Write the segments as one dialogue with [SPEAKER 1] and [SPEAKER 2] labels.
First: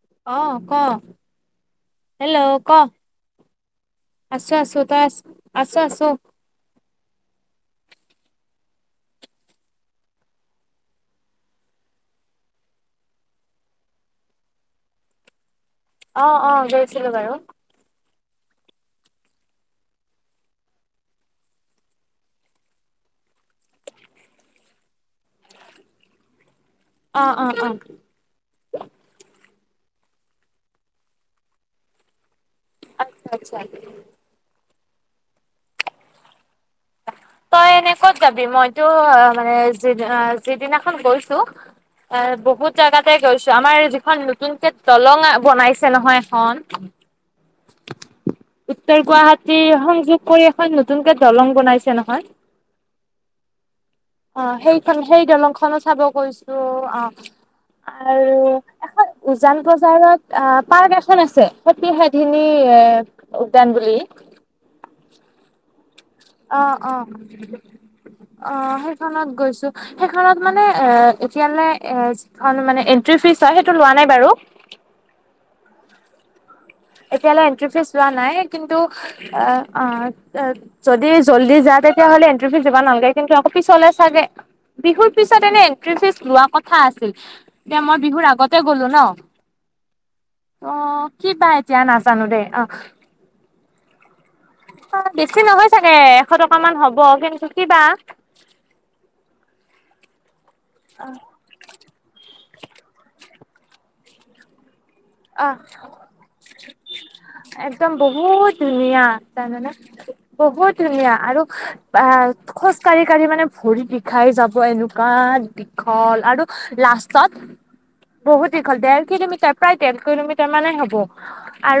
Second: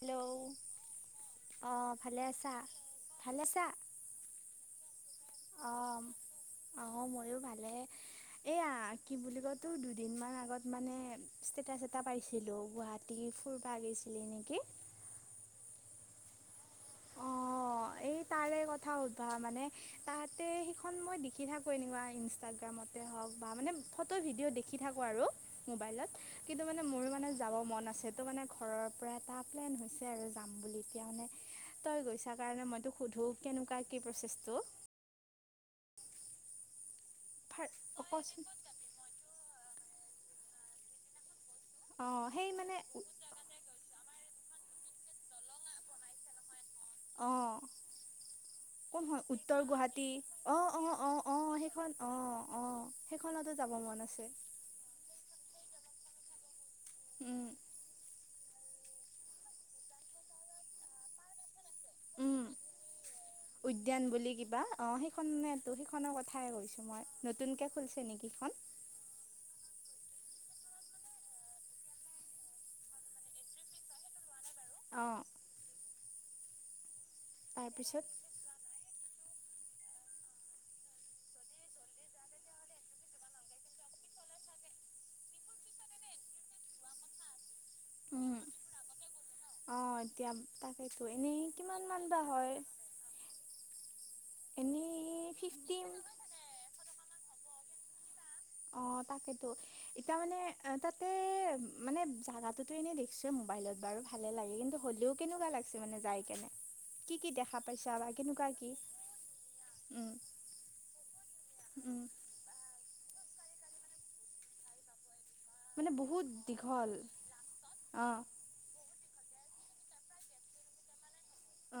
[SPEAKER 1] Hello
[SPEAKER 2] অ' ক
[SPEAKER 1] অঁ ভালে আছা?
[SPEAKER 2] হেল্ল' ক
[SPEAKER 1] ভালে
[SPEAKER 2] আছো আছোঁ তই আছ আছো আছো
[SPEAKER 1] অ' অ' ময়ো ভালে। এইয়া কি বুলি কয় তোৰ, দুদিনমান আগত মানে ষ্টেটাছ এটা পাইছিলোঁ গুৱাহাট টি ফুুৰবা আহিছিলে নেকি
[SPEAKER 2] অ' অ' গৈছিলো বাৰু।
[SPEAKER 1] অ' এই তাৰে কথা সুধবা মানে তাহাঁতে সেইখন মই দেখি থাকোঁ এনেকুৱা ইনষ্টাগ্ৰামতে হওক বা মানে ফটো ভিডিঅ' দেখি থাকোঁ আৰু মোবাইলত কিন্তু মানে মোৰো
[SPEAKER 2] অ
[SPEAKER 1] মানে
[SPEAKER 2] অ
[SPEAKER 1] যাব
[SPEAKER 2] অ
[SPEAKER 1] মন আছে। ত' মানে ঘৰৰ পৰা এটা প্লেন হৈছে আৰু যাম বুলি। এতিয়া মানে তই গৈছা কাৰণে মই- টো সুধো
[SPEAKER 2] আচ্ছা আচ্ছা
[SPEAKER 1] কেনেকুৱা কি প্ৰচেছটো।
[SPEAKER 2] তই এনেই ক'ত
[SPEAKER 1] অকচোন
[SPEAKER 2] যাবি? মইতো মানে যিদিনা-যিদিনাখন গৈছো-
[SPEAKER 1] অঁ
[SPEAKER 2] আঁহ',
[SPEAKER 1] সেই
[SPEAKER 2] বহুত
[SPEAKER 1] মানে
[SPEAKER 2] জাগাতে- গৈছোঁ, আমাৰ যিখন নতুনকে দলং বনাইছে নহয় এখন।
[SPEAKER 1] অ‌ঁহ'।
[SPEAKER 2] উত্তৰ গুৱাহাটী
[SPEAKER 1] গুৱাহাটী
[SPEAKER 2] সংযোগ কৰি
[SPEAKER 1] অঁ
[SPEAKER 2] এখন
[SPEAKER 1] অঁ
[SPEAKER 2] নতুনকে
[SPEAKER 1] অঁ
[SPEAKER 2] দলং
[SPEAKER 1] অঁ সেইখন
[SPEAKER 2] বনাইছে নহয়।
[SPEAKER 1] অঁ অঁ সেইখনতো যাব মন আছে
[SPEAKER 2] অ' সেইখন সেই দলংখনো চাব গৈছোঁ। অঁহ'।
[SPEAKER 1] উম
[SPEAKER 2] আৰু এখন উজান বজাৰত আঁহ' পাৰ্ক এখন আছে। সতি
[SPEAKER 1] উম
[SPEAKER 2] সাধিনী এ' উদ্যান বুলি।
[SPEAKER 1] বুলি কিবা, অঁ', -সেইখনেতো-সেইখনৰ কথাই
[SPEAKER 2] অ
[SPEAKER 1] কৈছোঁ
[SPEAKER 2] অ
[SPEAKER 1] মই নতুনকে খুলিছে নেকি সেইখন।
[SPEAKER 2] স্থানত গৈছোঁ। সেইখনত মানে এ' এতিয়ালে এ' মানে এনট্ৰি ফিজ হয় সেইটো লোৱা নাই বাৰু।
[SPEAKER 1] অঁ।
[SPEAKER 2] এতিয়ালে এন্ট্ৰি ফিজ
[SPEAKER 1] তাৰপিছত
[SPEAKER 2] লোৱা নাই। কিন্তু আঁহ', -অঁ', - যদি জল্দি যাই তেতিয়াহ'লে এণ্ট্ৰিফিজ দিব নালাগে। কিন্তু আকৌ পিছলৈ চাগে- বিহুৰ পিছত এনেই এণ্ট্ৰি ফিজ লোৱা কথা আছিল। এতিয়া মই বিহুৰ আগতে গলোঁ
[SPEAKER 1] অঁ এতিয়া
[SPEAKER 2] ন'।
[SPEAKER 1] তাকেইতো
[SPEAKER 2] অ'
[SPEAKER 1] এনেই
[SPEAKER 2] কিবা?
[SPEAKER 1] কিমানমান বা
[SPEAKER 2] নাজানো দেই,
[SPEAKER 1] হয়
[SPEAKER 2] অঁহ',।
[SPEAKER 1] এনেই
[SPEAKER 2] অ', বেছি নহয়
[SPEAKER 1] ফিফটি
[SPEAKER 2] চাগে এশ টকা মান হ'ব। কিন্তু কিবা
[SPEAKER 1] অঁ', -তাকেটো। এতিয়া মানে তা'তে- মানে জাগাটোতো এনেই দেখিছোঁ মোবাইলত বাৰু ভালেই লাগে। কিন্তু হ'লেও- কেনেকুৱা
[SPEAKER 2] অ'
[SPEAKER 1] লাগিছে মানে যাই কেনে? কি কি দেখা
[SPEAKER 2] একদম
[SPEAKER 1] পাইছা বা কেনেকুৱা
[SPEAKER 2] বহুত
[SPEAKER 1] কি
[SPEAKER 2] ধুনীয়া তাৰমানে-
[SPEAKER 1] উম
[SPEAKER 2] বহুত ধুনীয়া আৰু
[SPEAKER 1] উম
[SPEAKER 2] বা' আ', - খোজ কাঢ়ি-কাঢ়ি মানে ভৰি বিষাই যাব এনেকুৱা-
[SPEAKER 1] মানে
[SPEAKER 2] দীঘল
[SPEAKER 1] বহুত
[SPEAKER 2] আৰু
[SPEAKER 1] দীঘল
[SPEAKER 2] লাষ্টত
[SPEAKER 1] অ
[SPEAKER 2] বহুত- দীঘল দেৰ কিলোমিটাৰ প্ৰায় দেৰ কিলোমিটাৰ মানে হ'ব।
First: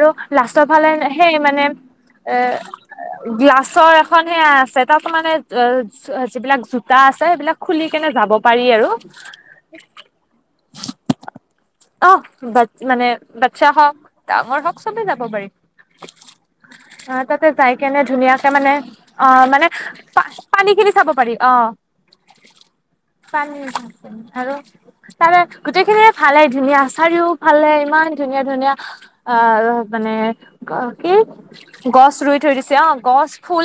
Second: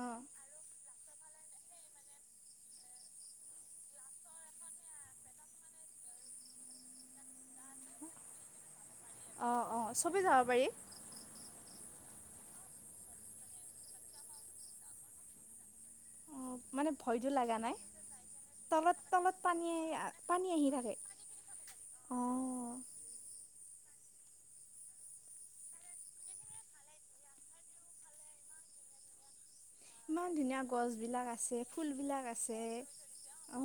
[SPEAKER 1] অ
[SPEAKER 2] লাষ্টৰ ফালে সেই মানে এ- গ্লাছৰ এখন সেয়া আছে, তা'তো মানে অ' যিবিলাক জোতা আছে সেইবিলাক- খুলি কেনে যাব পাৰি আৰু।
[SPEAKER 1] অ অ চবেই যাব পাৰি
[SPEAKER 2] অঁহ', বাট মানে বাচ্ছা হওঁক, ডাঙৰ হওঁক চবেই যাব পাৰি।
[SPEAKER 1] হয়। উমঁ, মানে
[SPEAKER 2] আহ
[SPEAKER 1] ভয়টো
[SPEAKER 2] তাতে
[SPEAKER 1] লগা
[SPEAKER 2] যাই
[SPEAKER 1] নাই?
[SPEAKER 2] কেনে ধুনীয়াকে মানে অ
[SPEAKER 1] তলত-তলত পানী-পানী আহি থাকে।
[SPEAKER 2] অঁ'।
[SPEAKER 1] অঁ'।
[SPEAKER 2] পানী, আৰু তাৰে গোটেইখিনিয়ে ভালেই ধুনীয়া চাৰিও- ফালে ইমান ধুনীয়া-ধুনীয়া আঁহ', - মানে
[SPEAKER 1] ইমান ধুনীয়া
[SPEAKER 2] অঁ', কি
[SPEAKER 1] গছবিলাক আছে
[SPEAKER 2] গছ
[SPEAKER 1] ফুলবিলাক
[SPEAKER 2] ৰুই থৈ
[SPEAKER 1] আছে
[SPEAKER 2] দিছে। অঁ', -গছ
[SPEAKER 1] অ
[SPEAKER 2] ফুল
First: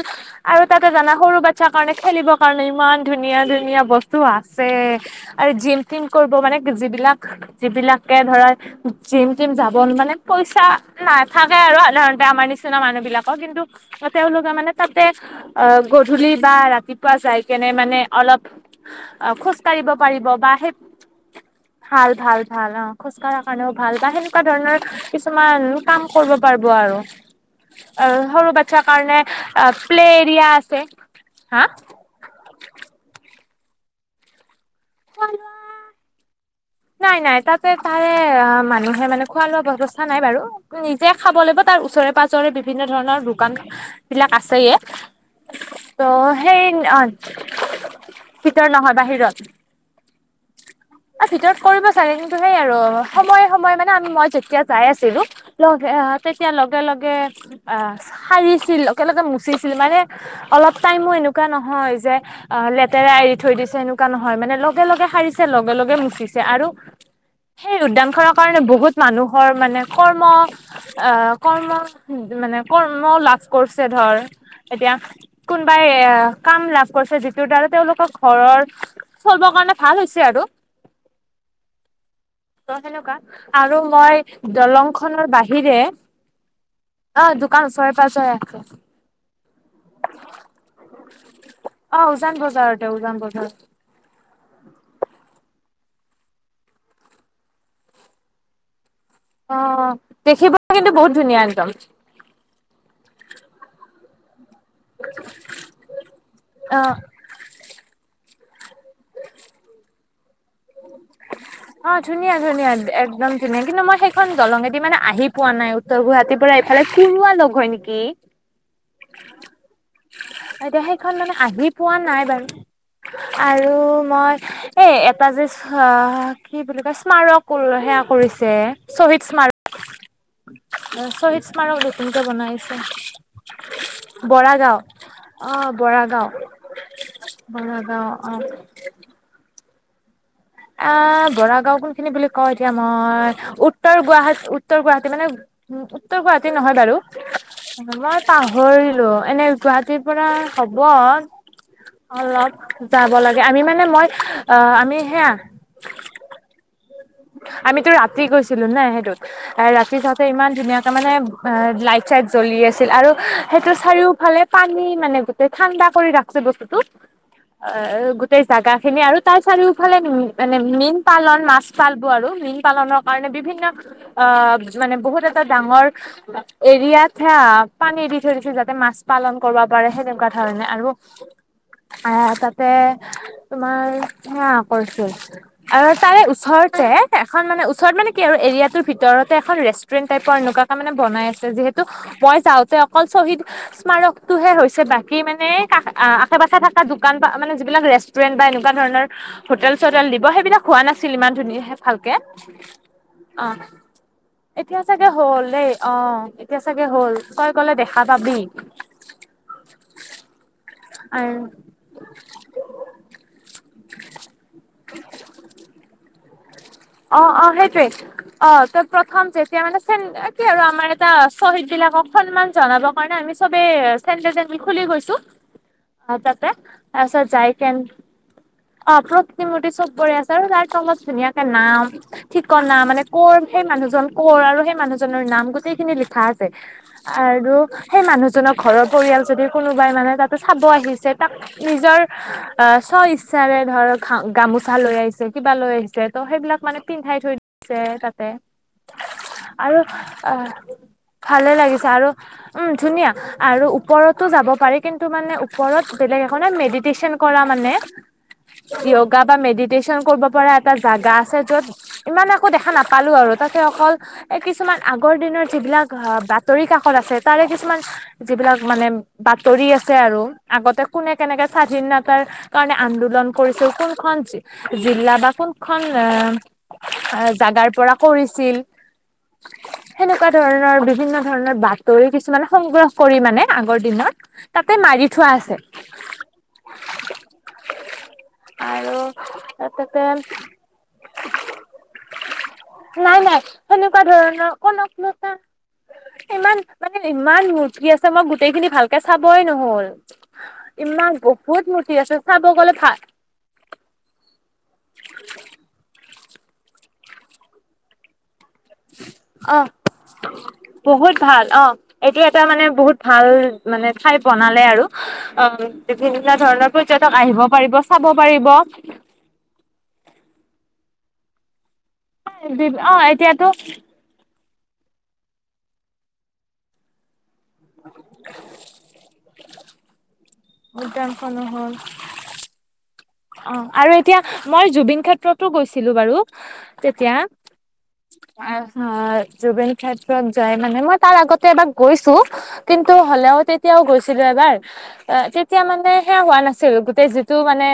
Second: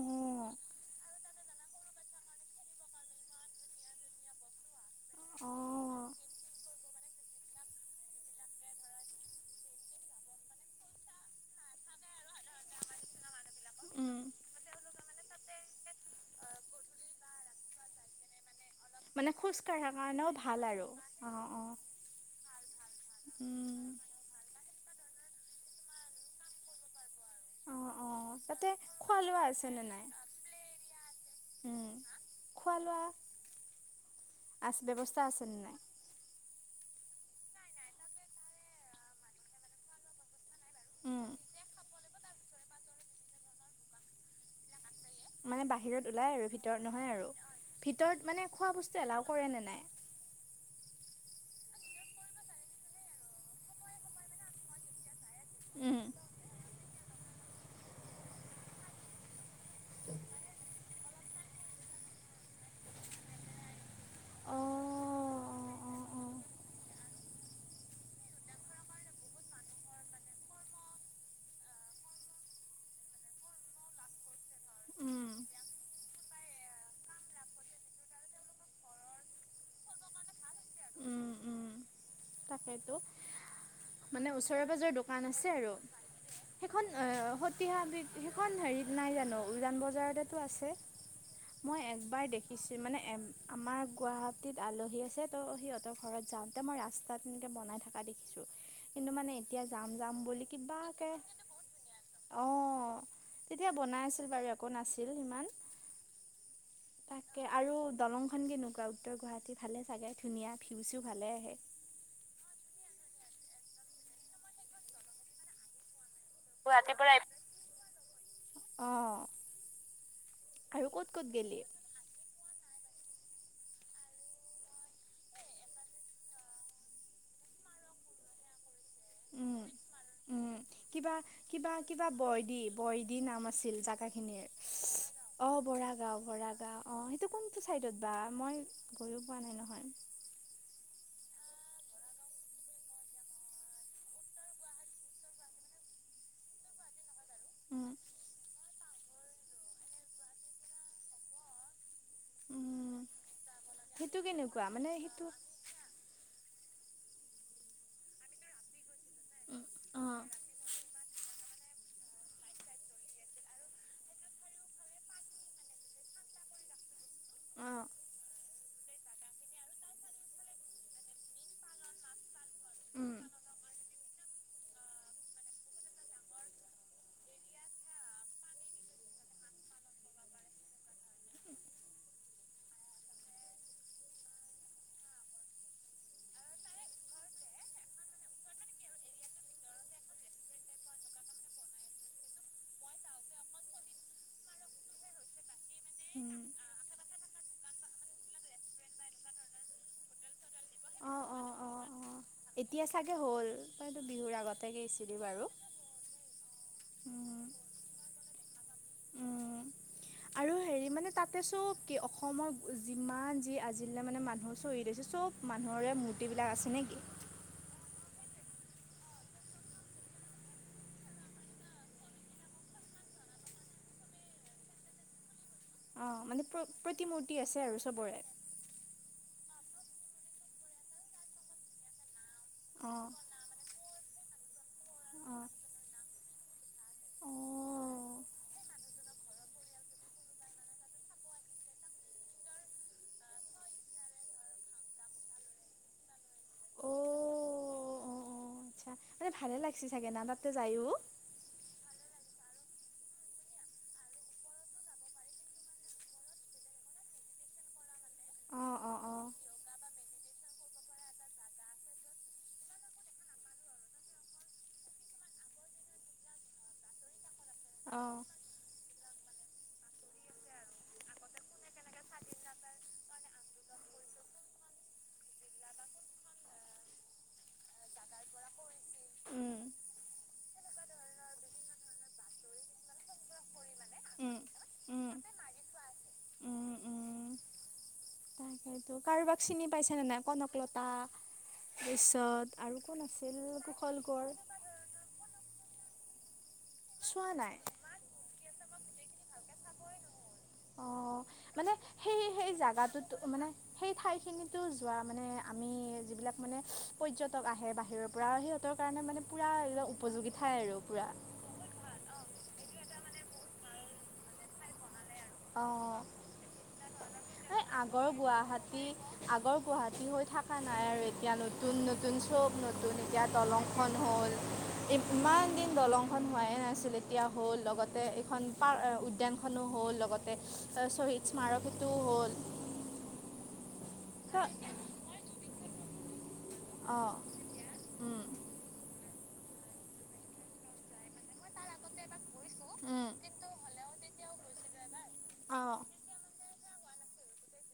[SPEAKER 2] আৰু- তা'তে জানা সৰু বাচ্ছা কাৰণে খেলিবৰ কাৰণে ইমান ধুনীয়া-ধুনীয়া বস্তু- আছে।
[SPEAKER 1] অ
[SPEAKER 2] আৰু জাম্পিং কৰিব কাৰণে যিবিলাক-যিবিলাকে ধৰা- জিম-টিম যাব, মানে পইচা নাথাকে আৰু সাধাৰণতে আমাৰ নিচিনা মানুহ বিলাকৰ কিন্তু-
[SPEAKER 1] উম
[SPEAKER 2] তেওঁলোকে মানে তা'তে আহ' গধূলি বা ৰাতিপুৱা যাই কেনে মানে অলপ- অ
[SPEAKER 1] মানে খোজ
[SPEAKER 2] কাঢ়িব
[SPEAKER 1] কঢ়াৰ
[SPEAKER 2] পাৰিব
[SPEAKER 1] কাৰণেও
[SPEAKER 2] বা
[SPEAKER 1] ভাল
[SPEAKER 2] সেই
[SPEAKER 1] আৰু অ', অ'।
[SPEAKER 2] ভাল ভাল ভাল আহ, খোজ কঢ়াৰ কাৰণেও ভাল
[SPEAKER 1] অ',
[SPEAKER 2] বা সেনে নেকুৱা ধৰণৰ কিছুমান কাম কৰিব পাৰিব আৰু। অ', সৰু
[SPEAKER 1] তাতে
[SPEAKER 2] বাচ্ছাৰ
[SPEAKER 1] খোৱা
[SPEAKER 2] কাৰণে
[SPEAKER 1] লোৱা আছেনে নাই?
[SPEAKER 2] প্লে এৰিয়া আছে। হা?
[SPEAKER 1] খোৱা-লোৱা আছে ব্যৱস্থা
[SPEAKER 2] খোৱা লোৱা
[SPEAKER 1] আছেনে নাই?
[SPEAKER 2] নাই নাই তাতে তাৰে অ', মানুহে মানে খোৱা-লোৱা বৱস্থা নাই বাৰু। নিজে
[SPEAKER 1] উম,
[SPEAKER 2] খাব লাগিব তাৰ ওচৰে-পাজৰে বিভিন্ন ধৰণৰ দোকান বিলাক আছেয়ে।
[SPEAKER 1] মানে
[SPEAKER 2] ত'
[SPEAKER 1] বাহিৰত ওলাই আৰু
[SPEAKER 2] সেই
[SPEAKER 1] ভিতৰত নহয় আৰু ভিতৰত মানে খোৱা
[SPEAKER 2] নহয়
[SPEAKER 1] বস্তু এলাও
[SPEAKER 2] বাহিৰত
[SPEAKER 1] কৰে নে নাই?
[SPEAKER 2] ভিতৰত কৰিব চাগে কিন্তু সেই আৰু সময়ে সময়ে মানে আমি মই যেতিয়া যাই আছিলোঁ। লগে আ,
[SPEAKER 1] উম।
[SPEAKER 2] তেতিয়া লগে লগে আহ, সাৰিছিল লগে লগে মুচিছিল মানে অলপ টাইমো এনেকুৱা নহয় যে, লেতেৰা এৰি থৈ দিছে এনেুৱা এনেকা নহয় মানে লগে লগে সাৰিছে লগে, লগে মুচিছে আৰু সেই উদ্যান খনৰ কাৰণে বহুত মানুহৰ মানে কৰ্ম আ, কৰ্ম মানে কৰ্ম লাভ কৰিছে ধৰ এতিয়া
[SPEAKER 1] উম,
[SPEAKER 2] কোনোবাই এ, কাম লাভ কৰিছে যিটোৰ দ্বাৰা তেওঁওলোকৰ ঘৰৰ চলবৰ কাৰণে ভাল হৈছে আৰু। ত
[SPEAKER 1] তাকেতো
[SPEAKER 2] সেনেকুৱা আৰু মই
[SPEAKER 1] মানে ওচৰে
[SPEAKER 2] দলং
[SPEAKER 1] পাজৰে
[SPEAKER 2] খনৰ
[SPEAKER 1] দোকান আছে আৰু?
[SPEAKER 2] বাহিৰে
[SPEAKER 1] সেইখন
[SPEAKER 2] অ দোকান
[SPEAKER 1] সতি
[SPEAKER 2] ওচৰে
[SPEAKER 1] সাবি
[SPEAKER 2] পাজৰে আছে
[SPEAKER 1] সেইখন হেৰিত নাই জানো উজান বজাৰতেতো আছে? মই
[SPEAKER 2] অ
[SPEAKER 1] একবাৰ
[SPEAKER 2] উজান
[SPEAKER 1] দেখিছোঁ,
[SPEAKER 2] বজাৰতে
[SPEAKER 1] মানে
[SPEAKER 2] উজান বজাৰত
[SPEAKER 1] আমাৰ গুৱাহা টিত আলহী আছে, ত' সিহঁতৰ ঘৰত যাওঁতে মই ৰাস্তাত তেনেকে বনাই থকা দেখিছো, কিন্তু মানে
[SPEAKER 2] অ
[SPEAKER 1] এতিয়া যাম যাম বুলি
[SPEAKER 2] দেখিবলৈ কিন্তু
[SPEAKER 1] কিবাকে
[SPEAKER 2] বহুত ধুনীয়া একদম
[SPEAKER 1] অ' তেতিয়া বনাই আছিল বাৰু ক নাছিল, সিমান
[SPEAKER 2] অ
[SPEAKER 1] তা কে আৰু দলংখন কেনেকুৱা উত্তৰ গুৱাহাটী ভালে চাগে, ধুনীয়া ভিউ-চিউ ভালে আহে?
[SPEAKER 2] অ', ধুনীয়া ধুনীয়া একদম ধুনীয়া কিন্তু মই সেইখন দলঙেদি মানে আহি পোৱা নাই উত্তৰ গুৱাহাটী পৰা এইফালে [unintelligible] লগ হয় নেকি?
[SPEAKER 1] অঁ
[SPEAKER 2] এতিয়া
[SPEAKER 1] আৰু ক'ত
[SPEAKER 2] সেইখন
[SPEAKER 1] ক'ত
[SPEAKER 2] মানে
[SPEAKER 1] গেলি
[SPEAKER 2] আহি পোৱা নাই বাৰু আৰু মই এ, এটা যে অ', কি বুলি কয় স্মাৰক সেয়া কৰিছে শ্বহীদ স্মাৰক
[SPEAKER 1] উম উম। কিবা,
[SPEAKER 2] শ্বহীদ
[SPEAKER 1] কিবা,
[SPEAKER 2] স্মাৰক
[SPEAKER 1] কিবা
[SPEAKER 2] নতুনকে
[SPEAKER 1] ব দি
[SPEAKER 2] বনাইছে
[SPEAKER 1] বই দি নাম আছিল জগাখিনিৰ।
[SPEAKER 2] বৰা গাঁও
[SPEAKER 1] অ',
[SPEAKER 2] বৰা
[SPEAKER 1] বৰাগাঁও,
[SPEAKER 2] গাঁও
[SPEAKER 1] বৰাগাঁও অ', সেইটো কোনটো
[SPEAKER 2] বৰা
[SPEAKER 1] চাইডত
[SPEAKER 2] গাঁও
[SPEAKER 1] বা
[SPEAKER 2] অ
[SPEAKER 1] মই গৈও পোৱা নাই নহয়?
[SPEAKER 2] আ, বৰাগাওঁ কোনখিনি বুলি কওঁ এতিয়া মই উত্তৰ গুৱাহাট উত্তৰ গুৱাহাটী মানে উম, উত্তৰ গুৱাহাটী নহয় বাৰু।
[SPEAKER 1] উম
[SPEAKER 2] মই পাহৰিলো এনে গুৱাহাটীৰ পৰা হ'ব। অলপ
[SPEAKER 1] উম
[SPEAKER 2] যাব লাগে, আমি মানে মই
[SPEAKER 1] সেইটো কেনেকুৱা
[SPEAKER 2] অ',
[SPEAKER 1] মানে
[SPEAKER 2] আমি
[SPEAKER 1] সেইটো
[SPEAKER 2] হেয়া
[SPEAKER 1] [inaudible]
[SPEAKER 2] আমিতো ৰাতি গৈছিলো না সেইটোত। ৰাতি
[SPEAKER 1] অ
[SPEAKER 2] যাওঁতে ইমান ধুনীয়াকে মানে এ, লাইট-চাইট জ্বলি আছিল আৰু সেইটো চাৰিওফালে পানী মানে গোটেই ঠাণ্ডা কৰি ৰাখছে বস্তুটো।
[SPEAKER 1] অ
[SPEAKER 2] আ, গোটেই জাগাখিনি আৰু তাৰ চাৰিওফালে মানে মীন পালন মাছ পালব, আৰু মীন পালনৰ
[SPEAKER 1] উম
[SPEAKER 2] কাৰণে বিভিন্ন আ, মানে বহুত এটা ডাঙৰ এৰিয়াত হা, পানী দি থৈছো যাতে মাছ পালন কৰিব পাৰে সেনেকুৱা ধৰণে আৰু।
[SPEAKER 1] [inaudible]
[SPEAKER 2] আ, তাতে তোমাৰ হেয়া কৰিছিল। আৰু তাৰে ওচৰতে, এখন মানে ওচৰত মানে কি আৰু, এৰিয়াটোৰ ভিতৰতে এখন ৰেচ টুৰেণ্ট টাইপৰ এনেকুৱাকৈ মানে বনাই আছে, যিহেতু মই যাওঁতে অকল শ্বহীদ স্মাৰকটোহে হৈছে বাকী মানে কা, আশে
[SPEAKER 1] উম
[SPEAKER 2] পাশে থকা দোকান পা মানে যিবিলাক ৰেচ টুৰেণ্ট বা এনেকুৱা ধৰণৰ হোটেল চোটেল দিব, সেইবিলাক হোৱা নাছিল
[SPEAKER 1] অ
[SPEAKER 2] ইমান
[SPEAKER 1] অ
[SPEAKER 2] ধুনীয়া
[SPEAKER 1] অ অ
[SPEAKER 2] ভালকে,
[SPEAKER 1] এতিয়া চাগে
[SPEAKER 2] অ।
[SPEAKER 1] হ'ল তইতো বিহুৰ আগতে
[SPEAKER 2] এতিয়া চাগে
[SPEAKER 1] গৈছিলি
[SPEAKER 2] হ'ল
[SPEAKER 1] বাৰু
[SPEAKER 2] দেই। অ', এতিয়া চাগে হ'ল।
[SPEAKER 1] উম
[SPEAKER 2] তই গলে দেখা পাবি।
[SPEAKER 1] আৰু হেৰি মানে তাতে
[SPEAKER 2] আৰু
[SPEAKER 1] চ'ব কি অসমৰ যিমান যি আজিলৈ মানে মানুহ শ্বহীদ হৈছে, চব মানুহৰে মূৰ্তিবিলাক আছে নে কি?
[SPEAKER 2] অ, অ, সেইটোৱেই। অ, ত' প্ৰথম যেতিয়া মানে চেন, এ কি আৰু আমাৰ এটা শ্বহীদ বিলাকক সন্মান জনাব কাৰণে আমি চবে চেণ্ডেল তেণ্ডেল খুলি গৈছো
[SPEAKER 1] অ,
[SPEAKER 2] আহ
[SPEAKER 1] মানে
[SPEAKER 2] তাতে।
[SPEAKER 1] প্ৰ‌
[SPEAKER 2] তাৰপিছত
[SPEAKER 1] প্ৰতিমূৰ্তি
[SPEAKER 2] যাই
[SPEAKER 1] আছে
[SPEAKER 2] কেন
[SPEAKER 1] আৰু চবৰে?
[SPEAKER 2] অ, প্ৰতিমূৰ্তি চবৰে আছে আৰু তাৰ তলত ধুনীয়াকে নাম ঠিকনা মানে
[SPEAKER 1] অঁ
[SPEAKER 2] ক'ৰ, সেই মানুহজন ক'ৰ, আৰু সেই
[SPEAKER 1] অঁ
[SPEAKER 2] মানুহজনৰ নাম
[SPEAKER 1] অঁ
[SPEAKER 2] গোটেইখিনি লিখা আছে। আৰু সেই
[SPEAKER 1] অ'
[SPEAKER 2] মানুহজনৰ ঘৰৰ পৰিয়াল যদি কোনোবাই মানে তাতে চাব আহিছে, তাক নিজৰ স্বইচ্ছাৰে ধৰ গামোচা লৈ আহিছে, কিবা লৈ আহিছে ত' সেইবিলাক মানে
[SPEAKER 1] অ'
[SPEAKER 2] পিন্ধাই থৈ দিছে তাতে
[SPEAKER 1] এই ভালে
[SPEAKER 2] আৰু
[SPEAKER 1] লাগিছে চাগে ন
[SPEAKER 2] আহ
[SPEAKER 1] তাতে যায়ো?
[SPEAKER 2] ভালে লাগিছে, আৰু উম, ধুনীয়া। আৰু ওপৰতো যাব পাৰি, কিন্তু মানে ওপৰত বেলেগে মেডিটেচন কৰা মানে
[SPEAKER 1] অঁ অঁ অঁ
[SPEAKER 2] য়োগা বা মেডিটেশ্যন কৰিব পৰা এটা জাগ গা আছে, য'ত ইমান একো দেখা নাপালো আৰু, তাতে অকল এই কিছুমান আগৰ দিনৰ যিবিলাক বাতৰি কাকত আছে তাৰে কিছুমান,
[SPEAKER 1] অঁ
[SPEAKER 2] যিবিলাক মানে বাতৰি আছে আৰু, আগতে কোনে কেনেকৈ স্বাধীনতাৰ কাৰণে আন্দোলন কৰিছিল, কোনখন জিলা বা কোন খন এ, জাগাৰ পৰা কৰিছিল
[SPEAKER 1] উম
[SPEAKER 2] সেনেকুৱা ধৰণৰ, বিভিন্ন ধৰণৰ বাতৰি কিছুমান সংগ্ৰহ কৰি মানে, আগৰ দিনৰ
[SPEAKER 1] উম
[SPEAKER 2] তাতে
[SPEAKER 1] উম
[SPEAKER 2] মাৰি থোৱা আছে।
[SPEAKER 1] উম, উম, তাকেইতো
[SPEAKER 2] আৰু
[SPEAKER 1] কাৰোবাক চিনি পাইছে নে
[SPEAKER 2] তাতে
[SPEAKER 1] নাই, কনকলত তা, তাৰপিছত আৰু কোন
[SPEAKER 2] নাই
[SPEAKER 1] আছিল,
[SPEAKER 2] নাই
[SPEAKER 1] কুশল
[SPEAKER 2] সেনেকুৱা
[SPEAKER 1] কোঁৱৰ
[SPEAKER 2] ধৰণৰ কনকলতা, ইমান মানে,
[SPEAKER 1] চোৱা
[SPEAKER 2] ইমান
[SPEAKER 1] নাই
[SPEAKER 2] মূৰ তি আছে, মই গোটেইখিনি ভালকে চাবই নহ'ল। ইমান,
[SPEAKER 1] অঁ
[SPEAKER 2] বহুত মূৰ্তি আছে, চাব গ'লে ভা
[SPEAKER 1] ত মানে সেই ঠাইখিনিতো যোৱা, মানে আমি যিবিলাক মানে পৰ্যটক আহে বাহিৰৰ পৰা, সিহঁতৰ কাৰণে মানে পূৰা
[SPEAKER 2] অ
[SPEAKER 1] উপযোগী ঠাই আৰু পূৰা
[SPEAKER 2] বহুত ভাল অ, এইটো এটা মানে, বহুত ভাল মানে ঠাই বনালে আৰু। ‌ অ'
[SPEAKER 1] অঁ
[SPEAKER 2] [unintelligible] ধৰণৰ পৰ্যটক আহিব
[SPEAKER 1] এই
[SPEAKER 2] পাৰিব, চাব
[SPEAKER 1] আগৰ
[SPEAKER 2] পাৰিব।
[SPEAKER 1] গুৱাহাটী আগৰ গুৱাহাটী হৈ থকা নাই আৰু এতিয়া, নতুন নতুন, চব
[SPEAKER 2] অ
[SPEAKER 1] নতুন। এতিয়া
[SPEAKER 2] এতিয়াতো
[SPEAKER 1] দলংখন হ'ল, ইমান দিন দলংখন হোৱাই নাছিলে এতিয়া হ'ল, লগতে এইখন পা অ উদ্যানখনো হ'ল লগতে চ'ত
[SPEAKER 2] উদ্যানখনো হ'ল
[SPEAKER 1] মাৰ্কেটটো।
[SPEAKER 2] অ আৰু এতিয়া, মই জুবিন ক্ষেত্ৰতো গৈছিলোঁ বাৰু। তেতিয়া
[SPEAKER 1] অঁ উম
[SPEAKER 2] আ। অ', জুবিন ক্ষেত্ৰত যাই, মানে, মই তাৰ আগতে এবাৰ গৈছোঁ। কিন্তু
[SPEAKER 1] উম
[SPEAKER 2] হ'লেও, তেতিয়াও গৈছিলোঁ এবাৰ। অ', তেতিয়া,
[SPEAKER 1] অঁ
[SPEAKER 2] মানে, সেয়া হোৱা নাছিল গোটেই, যিটো, মানে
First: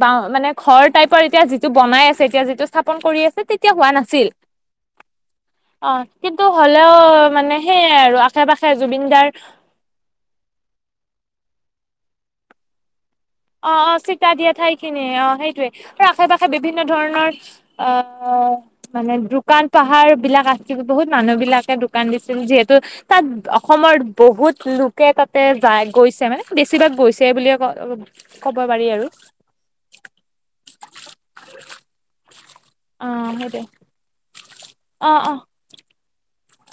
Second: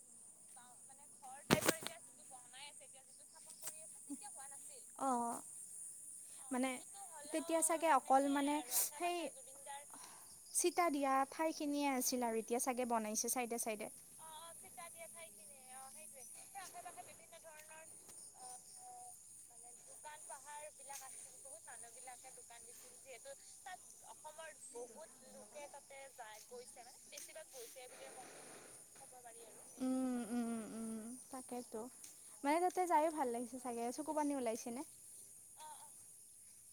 [SPEAKER 2] বাও মানে, ঘৰ টাইপৰ, এতিয়া যিটো বনাই আছে, এতিয়া যিটো স্থাপন কৰি আছে, তেতিয়া হোৱা নাছিল।
[SPEAKER 1] অ'
[SPEAKER 2] অ', কিন্তু
[SPEAKER 1] মানে
[SPEAKER 2] হ'লেও, মানে,
[SPEAKER 1] তেতিয়া
[SPEAKER 2] সেইয়াই। আৰু আশে-পাশে জুবিনদাৰ
[SPEAKER 1] অ', চিতা দিয়া ঠাইখিনিয়েই আছিল, আৰু এতিয়া চাগে বনাইছে। চাইডে
[SPEAKER 2] অ',
[SPEAKER 1] চাইডে।
[SPEAKER 2] অ', চিতা দিয়া ঠাইখিনিয়েই। অ', সেইটোৱেই, আৰু আশে-পাশে বিভিন্ন ধৰণৰ আআআআআ। মানে, দোকান-পাহাৰবিলাক আছিল। বহুত মানুহবিলাকে দোকান দিছিল, যিহেতু তাত অসমৰ বহুত লোকে তাতে যায়, গৈছে, মানে, বেছিভাগ গৈছে বুলিয়েই ক'ব পাৰি আৰু।
[SPEAKER 1] তাকেইতো, মানে, তাতে
[SPEAKER 2] অ
[SPEAKER 1] যায়ো। ভাল লাগিছে
[SPEAKER 2] সেইটোৱে
[SPEAKER 1] চাগে ন? চকুপানী ওলাইছেনে?
[SPEAKER 2] অ', অ,।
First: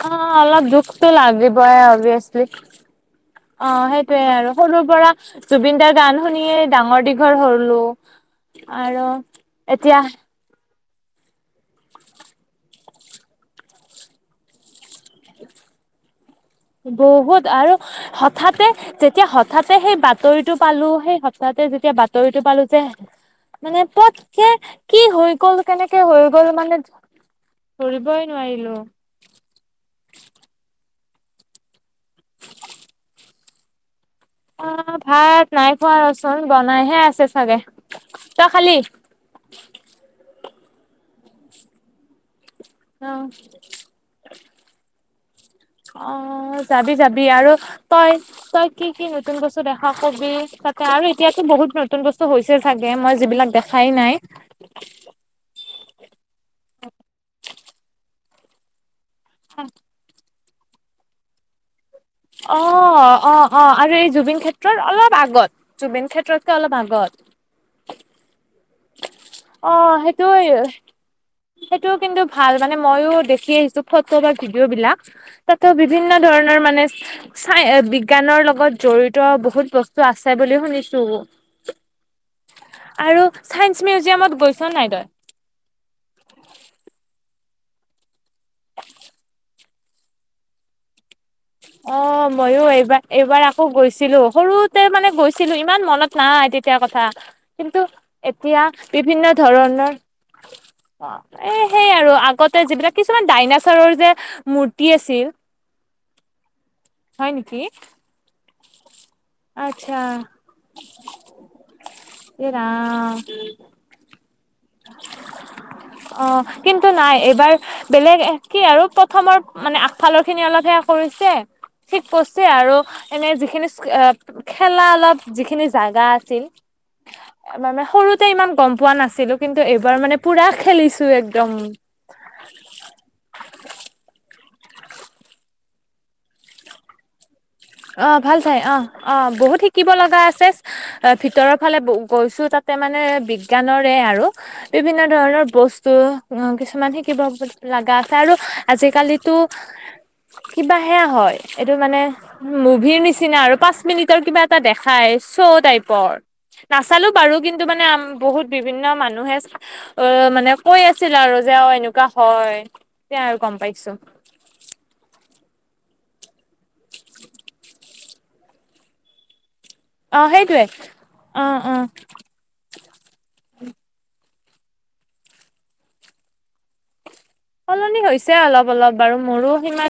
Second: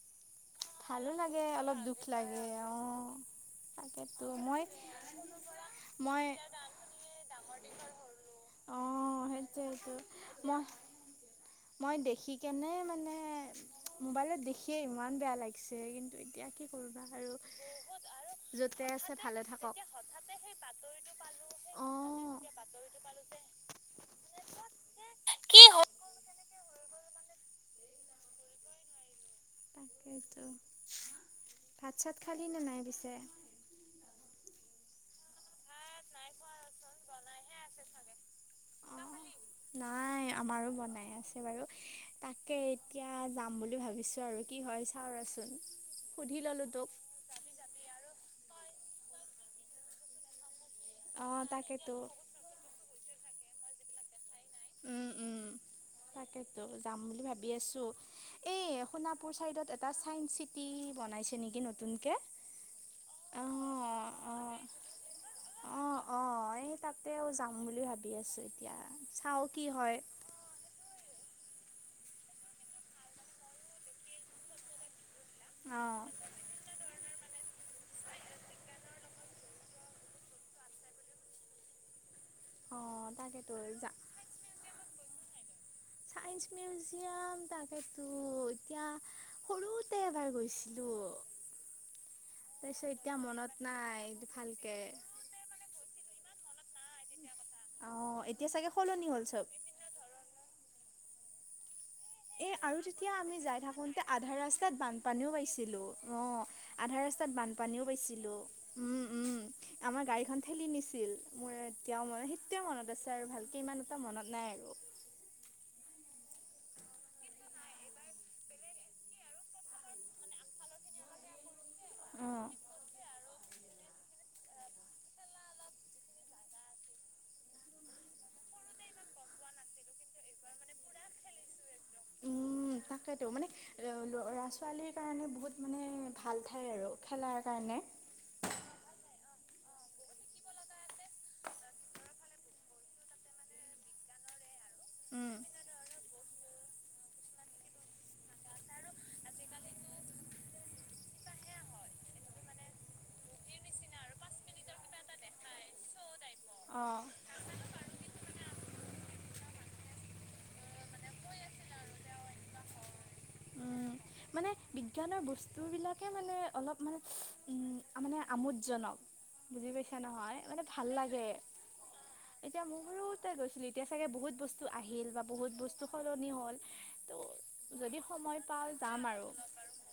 [SPEAKER 2] অ', অলপ দুখটো
[SPEAKER 1] ভালো লাগে অলপ
[SPEAKER 2] লাগিবয়ে
[SPEAKER 1] দুখ লাগে
[SPEAKER 2] অবিয়েচলি।
[SPEAKER 1] অ'।
[SPEAKER 2] অ',
[SPEAKER 1] তাকেতো
[SPEAKER 2] সেইটোৱেই আৰু
[SPEAKER 1] মই
[SPEAKER 2] সৰুৰ পৰা জুবিন দাৰ গান
[SPEAKER 1] মই
[SPEAKER 2] শুনিয়েই ডাঙৰ-দীঘল হ'লোঁ।
[SPEAKER 1] অ', সেইটোৱেই টো মই। মই দেখি, মানে, মোবাইলত দেখিয়েই ইমান বেয়া লাগিছে। কিন্তু এতিয়া কি কৰিবা
[SPEAKER 2] বহুত আৰু হঠাতে
[SPEAKER 1] য'তে আছে
[SPEAKER 2] যেতিয়া
[SPEAKER 1] ভালে থাকক।
[SPEAKER 2] হঠাতে সেই বাতৰিটো পালো সেই সপ্তাহতে যেতিয়া বাতৰিতটো
[SPEAKER 1] হঠাতে
[SPEAKER 2] পালো যে মানে পতকে কি হৈ গ'ল কেনেকে হৈ গ'ল মানে ধৰিবই নোৱাৰিলো।
[SPEAKER 1] তাকেইতো ভাত- চাত খালি নে নাই পিছে।
[SPEAKER 2] অ ভাত নাই খোৱা ৰচোন বনাইহে আছে চাগে তই খালি?
[SPEAKER 1] নাই আমাৰো বনাই আছে বাৰু। তাকে
[SPEAKER 2] অ
[SPEAKER 1] এতিয়া যাম বুলি ভাবিছোঁ আৰু কি হয় চাওঁ ৰচোন।
[SPEAKER 2] অ
[SPEAKER 1] সুধি ল'লোঁ তোক
[SPEAKER 2] যাবি যাবি আৰু তই তই কি কি নতুন বস্তু দেখা কবি ত। আৰু এতিয়াতো
[SPEAKER 1] অঁ
[SPEAKER 2] বহুত
[SPEAKER 1] তাকেতো
[SPEAKER 2] নতুন বস্তু হৈছে চাগে মই যিবিলাক দেখাই নাই।
[SPEAKER 1] উম উম তাকেতো যাম বুলি ভাবি আছো এই শুনা পইচা কেইটাট এটা চাইন্স চিটি বনাইছে নেকি নতুনকে?
[SPEAKER 2] অ অ অ আৰু
[SPEAKER 1] অঁ
[SPEAKER 2] এই জুবিন
[SPEAKER 1] অঁ
[SPEAKER 2] ক্ষেত্ৰত অলপ আগত
[SPEAKER 1] অ',
[SPEAKER 2] জুবিন
[SPEAKER 1] অ',
[SPEAKER 2] ক্ষেত্ৰতকে
[SPEAKER 1] এই
[SPEAKER 2] অলপ আগত।
[SPEAKER 1] তাতেও যাম বুলি ভাবি আছোঁ এতিয়া চাওঁ কি হয়।
[SPEAKER 2] তই। সেইটোও কিন্তু ভাল মানে মইও দেখি আহিছো ফটো বা ভিডিঅ' বিলাক। তাতো
[SPEAKER 1] অ',
[SPEAKER 2] বিভিন্ন ধৰণৰ মানে চাই বিজ্ঞানৰ লগত জড়িত বহুত বস্তু আছে বুলি শুনিছো।
[SPEAKER 1] [inaudible] অ',
[SPEAKER 2] আৰু
[SPEAKER 1] তাকেতো
[SPEAKER 2] চাইন্স
[SPEAKER 1] যা
[SPEAKER 2] মিউজিয়ামত গৈচা নাই তই?
[SPEAKER 1] ছাইন্স মিউজিয়াম তাকেতো এতিয়া। সৰুতে এবাৰ গৈছিলো।
[SPEAKER 2] অ মইয়ো এইবাৰ এইবাৰ আকৌ
[SPEAKER 1] নাই
[SPEAKER 2] গৈছিলো
[SPEAKER 1] ভালকে।
[SPEAKER 2] সৰুতে মানে গৈছিলো ইমান মনত নাই তেতিয়া কথা। কিন্তু
[SPEAKER 1] অ',
[SPEAKER 2] এতিয়া
[SPEAKER 1] চাগে সলনি হ'ল
[SPEAKER 2] বিভিন্ন
[SPEAKER 1] চব।
[SPEAKER 2] ধৰণৰ এ সেই আৰু
[SPEAKER 1] এ
[SPEAKER 2] আগতে
[SPEAKER 1] আৰু
[SPEAKER 2] যিবিলাক
[SPEAKER 1] তেতিয়া
[SPEAKER 2] কিছুমান
[SPEAKER 1] আমি যাই
[SPEAKER 2] ডাইনাছৰৰ যে মূৰ্তি আছিল।
[SPEAKER 1] লো অ', আধা ৰাস্তাত
[SPEAKER 2] হয় নেকি
[SPEAKER 1] বানপানীও পাইছিলোঁ, উম, উম।
[SPEAKER 2] আচ্ছা
[SPEAKER 1] আমাৰ গাড়ীখন ঠেলি নিছিল মোৰ এতিয়াও মনত
[SPEAKER 2] এ
[SPEAKER 1] সেতেও মনত
[SPEAKER 2] ৰাম
[SPEAKER 1] আছে আৰু ভালকে ইমান। এটা মনত নাই আৰু।
[SPEAKER 2] অ', কিন্তু নাই এইবাৰ। বেলেগ কি আৰু প্ৰথমৰ মানে আগফালৰ খিনি অলপ সেয়া কৰিছে। ঠিক পছে
[SPEAKER 1] অ'
[SPEAKER 2] আৰু এনে যিখিনি খেলা অলপ যিখিনি জাগা আছিল। মানে সৰুতে ইমান গ'ম পোৱা নাছিলো কিন্তু এইবাৰ মানে পুৰা খেলিছো একদম।
[SPEAKER 1] উম
[SPEAKER 2] [inaudible]
[SPEAKER 1] তাকেতো মানে ল'ৰা ছোৱালীৰ কাৰণে বহুত মানে ভাল ঠাই আৰু খেলাৰ কাৰণে।
[SPEAKER 2] অ', ভাল ঠাই অ', অ', বহুত শিকিব লগা আছে, ভিতৰৰ ফালে গৈছোঁ তাত মানে বিজ্ঞানৰে আৰু। বিভিন্ন ধৰণৰ বস্তু কিছুমান শিকিব লগা আছে আৰু আজিকালিতো
[SPEAKER 1] [inaudible]
[SPEAKER 2] কিবা হেয়া হয়, এইটো মানে মুভিৰ নিচিনা আৰু পাঁচ মিনিটৰ কিবা এটা দেখাই শ্ব' টাইপৰ।
[SPEAKER 1] অ'
[SPEAKER 2] নাচালোঁ বাৰু কিন্তু মানে বহুত বিভিন্ন মানুহে অ', মানে কৈ আছিল আৰু যে অ', এনেকুৱা হয়। তেতিয়া আৰু গ'ম
[SPEAKER 1] উম
[SPEAKER 2] পাইছোঁ।
[SPEAKER 1] মানে বিজ্ঞানৰ বস্তুবিলাকে মানে অলপ মানে মানে আমোদজনক। বুজি পাইছা
[SPEAKER 2] অ
[SPEAKER 1] নহয়
[SPEAKER 2] সেইটোৱে
[SPEAKER 1] মানে ভাল লাগে।
[SPEAKER 2] অ অ
[SPEAKER 1] এতিয়া মোৰ সৰুতে গৈছিলোঁ এতিয়া চাগে বহুত বস্তু আহিল বা বহুত বস্তু সলনি হ'ল। ত' যদি
[SPEAKER 2] সলনি হৈছে
[SPEAKER 1] সময় পাওঁ
[SPEAKER 2] অলপ, অলপ,
[SPEAKER 1] যাম
[SPEAKER 2] বাৰু
[SPEAKER 1] আৰু।
[SPEAKER 2] মোৰো সিমান